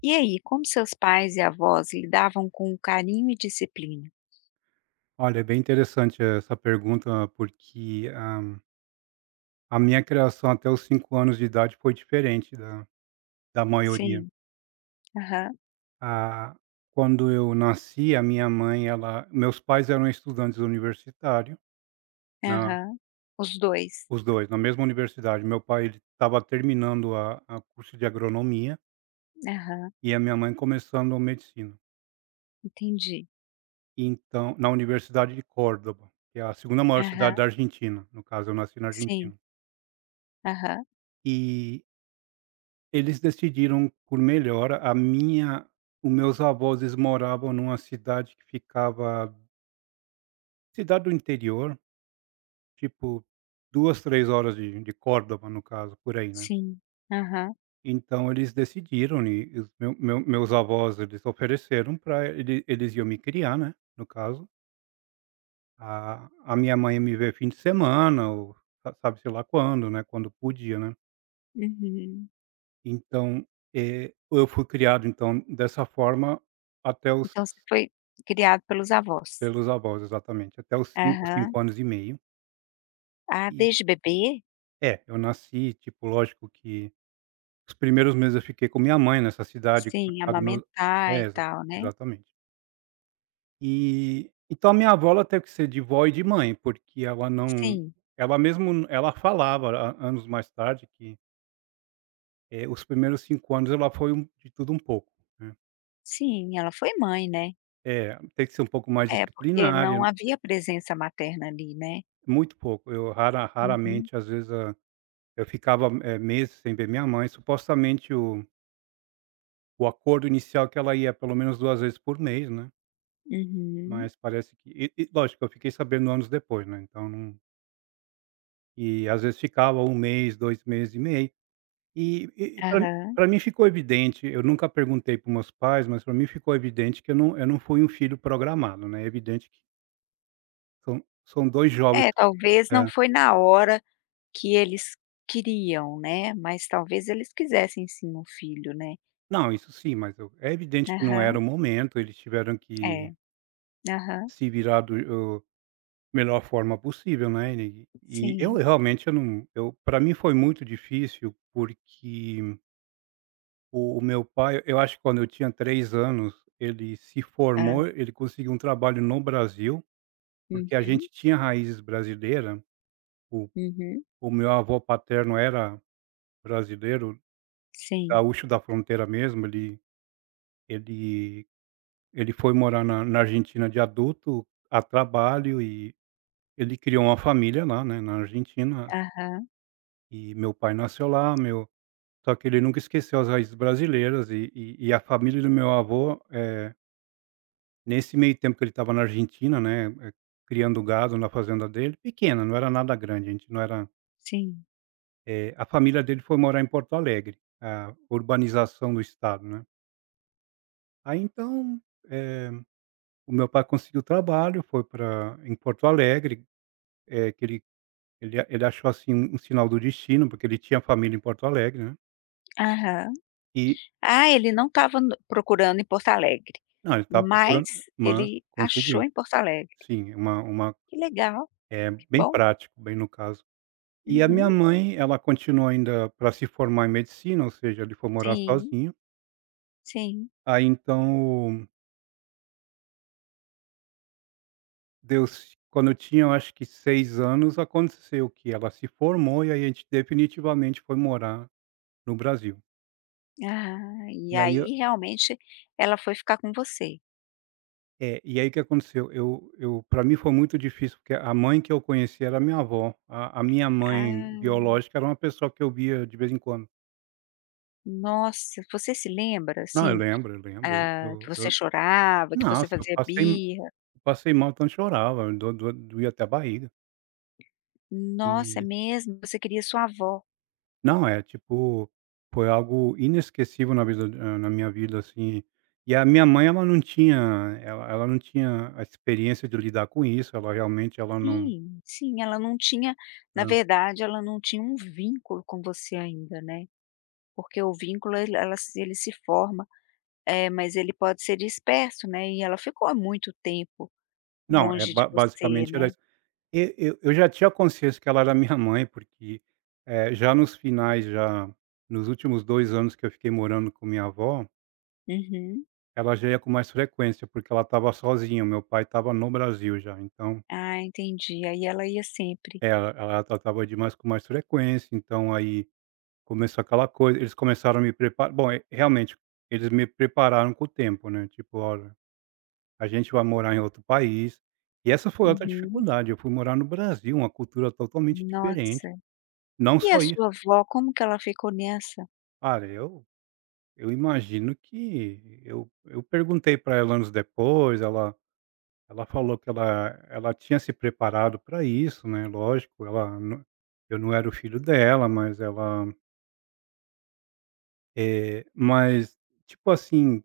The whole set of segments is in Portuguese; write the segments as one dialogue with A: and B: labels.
A: E aí, como seus pais e avós lidavam com carinho e disciplina?
B: Olha, é bem interessante essa pergunta, porque, a minha criação até os 5 anos de idade foi diferente da maioria.
A: Sim. Aham,
B: Ah, Quando eu nasci, a minha mãe, ela meus pais eram estudantes universitários, na
A: aham. Os dois.
B: os 2, na mesma universidade. Meu pai estava terminando a curso de agronomia
A: Aham,
B: e a minha mãe começando medicina.
A: entendi.
B: Então na Universidade de Córdoba, que é a segunda maior cidade
A: Aham,
B: da Argentina, no caso eu nasci na
A: sim.
B: Argentina.
A: Aham,
B: E Eles decidiram por melhor, a minha os meus avós, eles moravam numa cidade que ficava cidade do interior, tipo 2 3 horas de Córdoba, no caso, por aí, né.
A: sim. Aham,
B: Então eles decidiram e os meus avós, eles ofereceram para eles iam me criar, né, no caso. A minha mãe ia me ver fim de semana ou sa sabe-se lá quando, né, quando podia, né.
A: uhum.
B: Então, eu fui criado, então, dessa forma até os
A: Então você foi criado pelos avós?
B: Pelos avós, exatamente, até os
A: Aham.
B: 5 anos e meio.
A: Ah,
B: E
A: desde bebê?
B: É, eu nasci, tipo, lógico que os primeiros meses eu fiquei com minha mãe nessa cidade,
A: Sim,
B: lá do meu
A: amamentar
B: é,
A: e
B: exa
A: tal, né.
B: exatamente. E então a minha avó ela teve que ser de vó e de mãe, porque ela não
A: Sim,
B: ela mesmo n- ela falava a anos mais tarde que, os primeiros 5 anos ela foi um de tudo um pouco, né.
A: sim, ela foi mãe, né.
B: É, tem que ser um pouco mais
A: É, porque
B: disciplinar
A: não havia presença materna ali, né.
B: muito pouco, eu
A: Uhum,
B: raramente, às vezes eu ficava, meses sem ver minha mãe, supostamente o acordo inicial é que ela ia pelo menos 2 vezes por mês, né,
A: uhum.
B: mas parece que e lógico, eu fiquei sabendo anos depois, né, então não e às vezes ficava um mês, 2 meses e meio. E
A: Aham.
B: para mim ficou evidente, eu nunca perguntei para meus pais, mas para mim ficou evidente que eu não fui um filho programado, né, é evidente que são 2 jovens
A: É, talvez não
B: é.
A: foi na hora que eles queriam, né, mas talvez eles quisessem sim um filho, né.
B: Não, isso sim, mas eu é evidente que não era
A: Aham,
B: o momento, eles tiveram que
A: é. Aham,
B: se virar do melhor forma possível, né, e eu
A: sim.
B: realmente eu não eu pra mim foi muito difícil, porque o meu pai eu acho que quando eu tinha 3 anos, ele se
A: Hã.
B: formou, ele conseguiu um trabalho no Brasil, porque a
A: Uhum,
B: gente tinha raízes brasileira, o
A: uhum.
B: o meu avô paterno era brasileiro,
A: Sim.
B: gaúcho da fronteira mesmo, ele ele foi morar na Argentina de adulto, a trabalho e ele criou uma família lá, né, na Argentina,
A: Aham,
B: e meu pai nasceu lá, meu. Só que ele nunca esqueceu as raízes brasileiras e e a família do meu avô, nesse meio tempo que ele estava na Argentina, né, criando gado na fazenda dele, pequena, não era nada grande, a gente não era
A: sim.
B: a família dele foi morar em Porto Alegre, a urbanização do estado, né. Aí então, eh, o meu pai conseguiu trabalho, foi para em Porto Alegre, que ele achou, assim, um sinal do destino, porque ele tinha família em Porto Alegre, né,
A: Aham.
B: e
A: Ah, ele não estava no procurando em Porto Alegre,
B: não, ele estava
A: mas
B: procurando, mas
A: ele achou
B: conseguiu.
A: em Porto Alegre.
B: Sim, uma
A: Que legal,
B: é
A: que
B: bem
A: bom.
B: prático, bem no caso. E a minha
A: Uhum.
B: mãe, ela continuou ainda para se formar em medicina, ou seja, ele foi morar
A: Sim,
B: sozinho.
A: sim.
B: Aí então, deu quando eu tinha eu acho que 6 anos, aconteceu que ela se formou e aí a gente definitivamente foi morar no Brasil.
A: Ah, e
B: E aí eu
A: aí realmente ela foi ficar com você.
B: é, e aí o que aconteceu, eu para mim foi muito difícil, porque a mãe que eu conheci era minha avó, a minha mãe
A: Ah.
B: biológica era uma pessoa que eu via de vez em quando.
A: Nossa, você se lembra,
B: Não, eu
A: assim,
B: lembro, eu lembro.
A: ah, que
B: Eu
A: você
B: eu
A: chorava, que você
B: nossa, eu
A: fazia
B: passei,
A: birra?
B: passei mal, tanto chorava, do doía até a barriga.
A: Nossa, é
B: E
A: mesmo? Você queria sua avó.
B: não, é tipo, foi algo inesquecível na vida na minha vida, assim. E a minha mãe, ela ela não tinha a experiência de lidar com isso, ela realmente ela não
A: Sim, sim, ela não tinha na
B: hã,
A: verdade, ela não tinha um vínculo com você ainda, né, porque o vínculo ele ela se ele se forma, mas ele pode ser disperso, né, e ela ficou há muito tempo
B: não, é
A: longe de
B: ba
A: você,
B: basicamente era
A: né.
B: isso. E eu já tinha consciência que ela era minha mãe, porque, já nos finais, já nos últimos 2 anos que eu fiquei morando com minha avó,
A: Uhum.
B: ela já ia com mais frequência, porque ela estava sozinha, meu pai estava no Brasil já, então
A: Ah, entendi. Aí ela ia sempre.
B: é, ela tratava de mais com mais frequência, então aí começou aquela coisa, eles começaram a me preparar bom, realmente, eles me prepararam com o tempo, né, tipo: "Olha, a gente vai morar em outro país", e essa foi outra
A: Uhum.
B: dificuldade, eu fui morar no Brasil, uma cultura totalmente diferente,
A: Nossa.
B: não
A: E
B: só
A: a
B: isso,
A: sua avó, como que ela ficou nessa?
B: cara, eu imagino que eu perguntei para ela anos depois, ela ela falou que ela tinha se preparado para isso, né, lógico, ela não, eu não era o filho dela, mas ela eh, mas, tipo assim,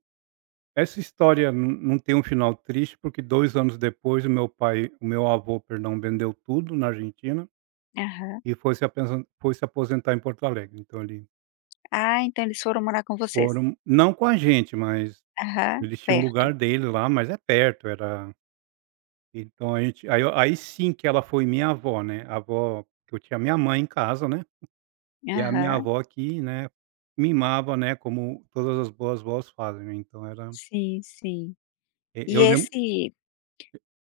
B: essa história não tem um final triste, porque 2 anos depois o meu avô, perdão, vendeu tudo na Argentina
A: Aham.
B: e foi se apensan foi se aposentar em Porto Alegre, então ele
A: Ah, então eles foram morar com vocês?
B: foram não com a gente, mas
A: Aham,
B: eles tinham o
A: perto.
B: lugar dele lá, mas é perto, era então a gente aí eu aí sim que ela foi minha avó, né, a avó que eu tinha minha mãe em casa, né, e a minha
A: Aham,
B: avó que, né, mimava, né, como todas as boas vós fazem, né, então era
A: sim, sim.
B: eu
A: E
B: lembro.
A: esse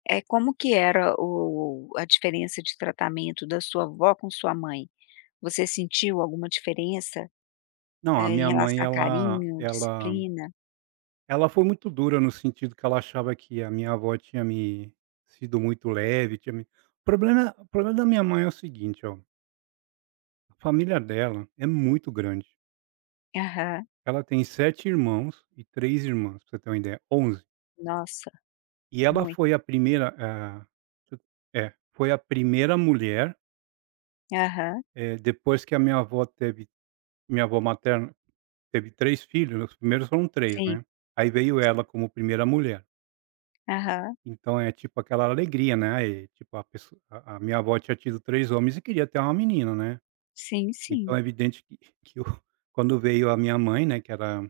A: é como que era o a diferença de tratamento da sua avó com sua mãe? Você sentiu alguma diferença,
B: Não, a
A: em
B: minha mãe
A: relação a carinho, disciplina?
B: ela foi muito dura no sentido que ela achava que a minha avó tinha me sido muito leve, tinha me o problema da minha mãe é o seguinte, ó, a família dela é muito grande.
A: Aham.
B: Ela tem 7 irmãos e 3 irmãs, pra você ter uma ideia, onze.
A: Nossa,
B: E ela foi
A: muito.
B: a primeira, ah, é, foi a primeira mulher,
A: Aham,
B: depois que a minha avó teve minha avó materna teve 3 filhos, os primeiros foram três,
A: sim,
B: né, aí veio
A: sim.
B: ela como primeira mulher.
A: Aham,
B: Então é tipo aquela alegria, né, aí, tipo a pessoa a minha avó tinha tido 3 homens e queria ter uma menina, né.
A: sim,
B: Então é
A: sim.
B: evidente que que o quando veio a minha mãe, né, que era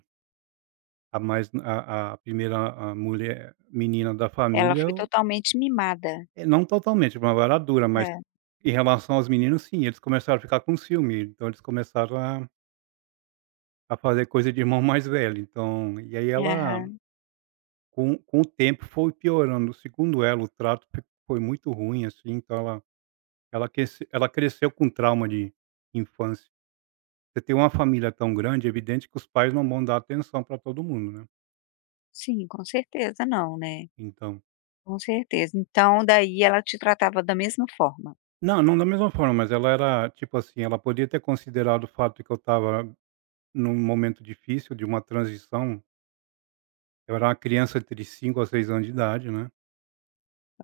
B: a primeira a mulher menina da
A: Ela
B: família,
A: foi
B: eu
A: totalmente mimada.
B: não totalmente, uma avó era dura, mas
A: É,
B: em relação aos meninos sim, eles começaram a ficar com ciúme, então eles começaram a fazer coisa de irmão mais velho, então e aí ela
A: aham.
B: com o tempo foi piorando, segundo ela, o trato foi muito ruim, assim, então ela. Ela quece Ela cresceu com trauma de infância. Você tem uma família tão grande, é evidente que os pais não vão dar atenção para todo mundo, né,
A: Sim, com certeza não, né.
B: então
A: Com certeza. Então, daí ela te tratava da mesma forma.
B: não, não da mesma forma, mas ela era, tipo assim, ela podia ter considerado o fato que eu estava num momento difícil de uma transição. Eu era uma criança entre 5 a 6 anos de idade, né,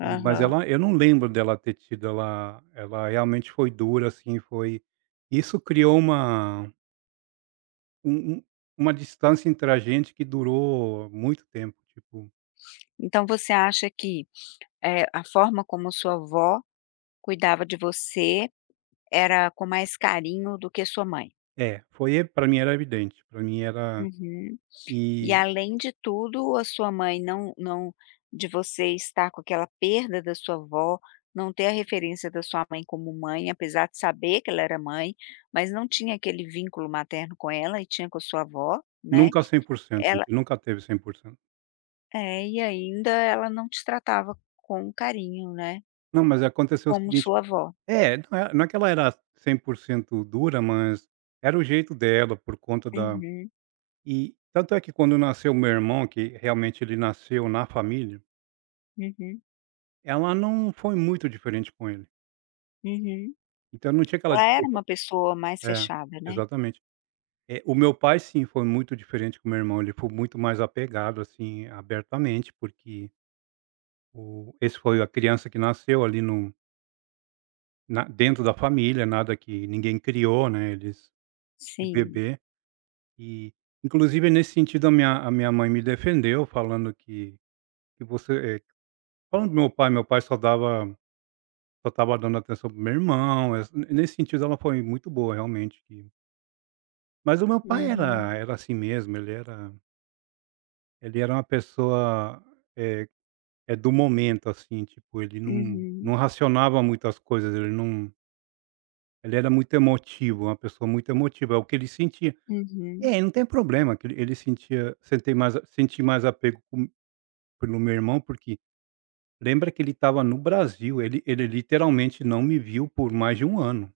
B: e mas
A: Aham.
B: ela, eu não lembro dela ter tido ela realmente foi dura, assim, foi isso criou uma um uma distância entre a gente que durou muito tempo, tipo
A: Então você acha que, a forma como sua avó cuidava de você era com mais carinho do que sua mãe?
B: é, foi e pra mim era evidente, pra mim era
A: Uhum. E
B: e
A: além de tudo, a sua mãe não de você estar com aquela perda da sua avó, não ter a referência da sua mãe como mãe, apesar de saber que ela era mãe, mas não tinha aquele vínculo materno com ela e tinha com a sua avó, né,
B: nunca 100%, a
A: ela
B: gente nunca teve 100%.
A: É, e ainda ela não te tratava com carinho, né,
B: Não, mas aconteceu o
A: como
B: seguinte
A: sua avó.
B: é, não é que ela era 100% dura, mas era o jeito dela por conta da.
A: Uhum,
B: E tanto é que quando nasceu meu irmão, que realmente ele nasceu na família,
A: uhum,
B: ela não foi muito diferente com ele,
A: uhum.
B: então não tinha aquela
A: Ela era
B: desculpa
A: uma pessoa mais
B: é,
A: fechada, né.
B: exatamente. Eh, o meu pai sim, foi muito diferente com meu irmão, ele foi muito mais apegado, assim, abertamente, porque o esse foi a criança que nasceu ali no na dentro da família, nada que ninguém criou, né, eles de
A: Sim.
B: bebê e, inclusive nesse sentido a minha mãe me defendeu falando que que você eh, falando do meu pai, só estava dando atenção pro meu irmão, essa nesse sentido ela foi muito boa realmente que mas o meu pai
A: Uhum,
B: era assim mesmo, ele era uma pessoa, é do momento assim, tipo ele
A: uhum,
B: não racionava muitas coisas, ele não. Ele era muito emotivo, uma pessoa muito emotiva, é o que ele sentia.
A: uhum.
B: É, não tem problema que ele sentia sentei mais senti mais apego com pelo meu irmão, porque lembra que ele estava no Brasil, ele literalmente não me viu por mais de um ano.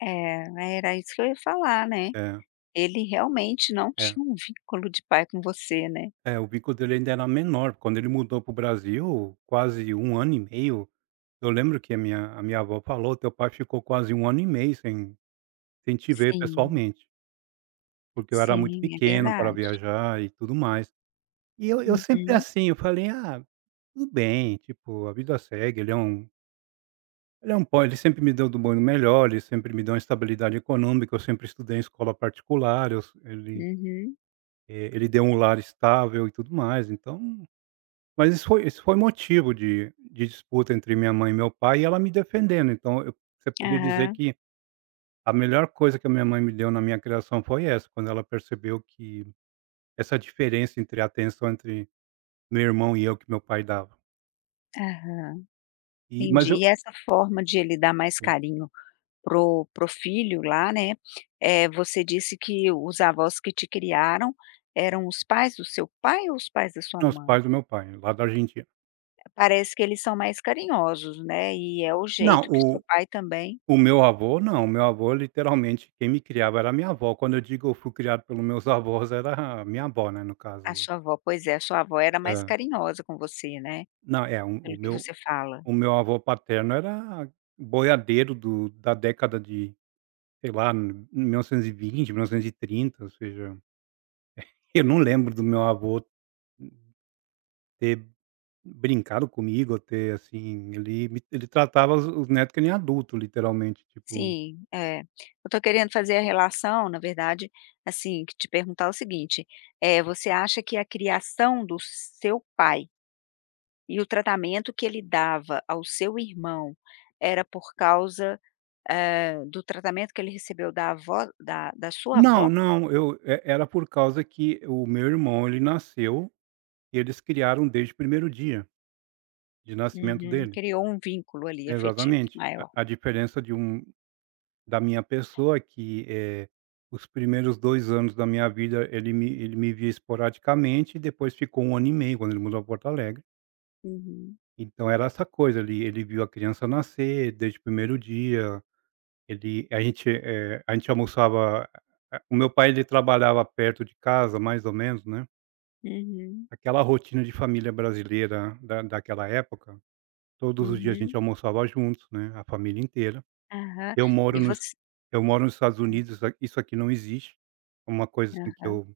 A: É, era isso que eu ia falar, né.
B: É,
A: Ele realmente não
B: é.
A: tinha um vínculo de pai com você, né.
B: É, o vínculo dele ainda era menor, quando ele mudou para o Brasil, quase um ano e meio, eu lembro que a minha avó falou: "Teu pai ficou quase um ano e meio sem sem te ver
A: Sim,
B: pessoalmente", porque eu era muito
A: sim, é
B: pequeno para
A: verdade.
B: viajar e tudo mais. E eu sempre
A: Uhum,
B: assim, eu falei: "Ah, tudo bem, tipo, a vida segue". Ele é um po ele sempre me deu do bom e do melhor, ele sempre me deu uma estabilidade econômica, eu sempre estudei em escola particular, ele,
A: uhum.
B: ele deu um lar estável e tudo mais, então mas isso foi motivo de disputa entre minha mãe e meu pai e ela me defendendo, então eu você podia dizer
A: Aham,
B: que a melhor coisa que a minha mãe me deu na minha criação foi essa, quando ela percebeu que essa diferença entre a atenção entre meu irmão e eu que meu pai dava.
A: aham.
B: E mas
A: Entendi. E essa forma de ele dar mais
B: eu
A: carinho pro o filho lá, né, você disse que os avós que te criaram eram os pais do seu pai ou os pais da sua
B: Não, os
A: mãe?
B: pais do meu pai, lá da Argentina.
A: Parece que eles são mais carinhosos, né, e é o
B: Não,
A: jeito que seu pai também
B: o meu avô não, o meu avô literalmente quem me criava era a minha avó, quando eu digo eu fui criado pelo meus avós era a minha avó, né, no
A: a
B: caso.
A: sua avó, pois é, a sua avó era mais
B: Hã.
A: carinhosa com você, né,
B: Não, é,
A: pelo que você fala.
B: o meu avô paterno era boiadeiro do da década de, sei lá, 1920, 1930, ou seja, eu não lembro do meu avô ter brincado comigo ele tratava os neto que nem adulto, literalmente, tipo.
A: Sim, é. Eu tô querendo fazer a relação, na verdade, assim, que te perguntar o seguinte, você acha que a criação do seu pai e o tratamento que ele dava ao seu irmão era por causa, do tratamento que ele recebeu da avó da sua
B: Não,
A: avó?
B: não, eu e era por causa que o meu irmão, ele nasceu e eles criaram desde o primeiro dia de nascimento
A: Uhum,
B: dele.
A: criou um vínculo ali afetivo
B: Exatamente. A
A: maior.
B: a diferença de um da minha pessoa é que, os primeiros 2 anos da minha vida ele me via esporadicamente e depois ficou um ano e meio quando ele mudou para Porto Alegre.
A: Uhum,
B: Então era essa coisa, ele viu a criança nascer desde o primeiro dia. Ele a gente, eh, a gente almoçava. O meu pai ele trabalhava perto de casa mais ou menos, né.
A: uhum,
B: Aquela rotina de família brasileira da daquela época, todos os dias a gente
A: uhum.
B: almoçava juntos, né, a família inteira.
A: Aham.
B: Eu moro
A: E
B: nos
A: você
B: eu moro nos Estados Unidos, a isso aqui não existe, é uma coisa assim que
A: aham.
B: eu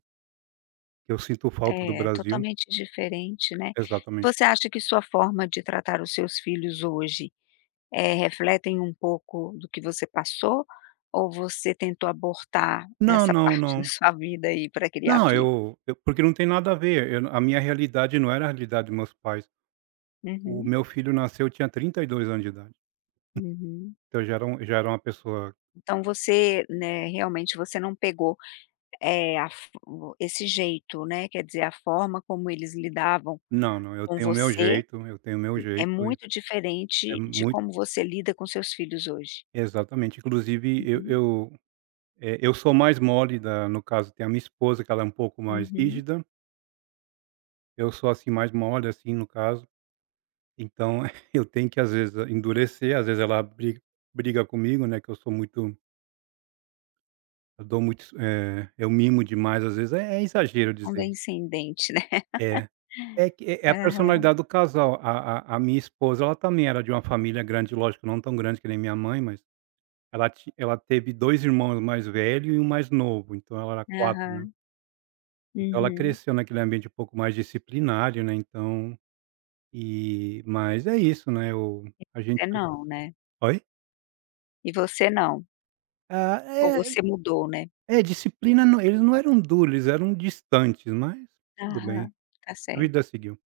B: que eu sinto falta do
A: É,
B: Brasil.
A: totalmente diferente, né.
B: Exatamente.
A: Você acha que sua forma de tratar os seus filhos hoje refletem um pouco do que você passou, ou você tentou abortar
B: Não,
A: essa
B: não,
A: parte da
B: não.
A: sua vida aí para criar
B: Não,
A: filho?
B: eu porque não tem nada a ver, eu a minha realidade não era a realidade dos meus pais. O
A: Uhum,
B: meu filho nasceu, eu tinha 32 anos de idade,
A: uhum.
B: então eu já era um já era uma pessoa.
A: Então você, né, realmente você não pegou, a f o esse jeito, né, quer dizer, a forma como eles lidavam
B: Não, não, eu
A: com
B: tenho o meu
A: você
B: jeito, eu tenho o meu
A: é
B: jeito e
A: muito
B: é
A: diferente de
B: muito
A: como você lida com seus filhos hoje.
B: exatamente. Inclusive
A: Uhum,
B: eu sou mais mole da no caso tem a minha esposa que ela é um pouco mais
A: uhum.
B: rígida, eu sou, assim, mais mole, assim, no caso, então eu tenho que às vezes endurecer, às vezes ela briga comigo, né, que eu dou muito, eu mimo demais às vezes, é exagero dizer isso.
A: Condescendente, né.
B: É, é que é a
A: Aham,
B: personalidade do casal, a minha esposa ela também era de uma família grande, lógico não tão grande que nem minha mãe, mas ela teve 2 irmãos mais velhos e um mais novo, então ela era quatro, né.
A: aham.
B: Então ela
A: Uhum.
B: cresceu naquele ambiente um pouco mais disciplinário, né, então e mas é isso, né, o a gente.
A: Você não, né.
B: Oi?
A: E você não?
B: Ah,
A: Ou
B: é
A: você mudou, né?
B: é disciplina não, eles não eram duros, eles eram distantes, mas tudo bem.
A: Aham, tá
B: A
A: certo.
B: vida seguiu.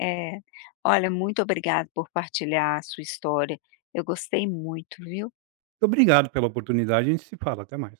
A: É. Olha, muito obrigada por partilhar a sua história. Eu gostei muito, viu?
B: Muito obrigado pela oportunidade, a gente se fala, até mais.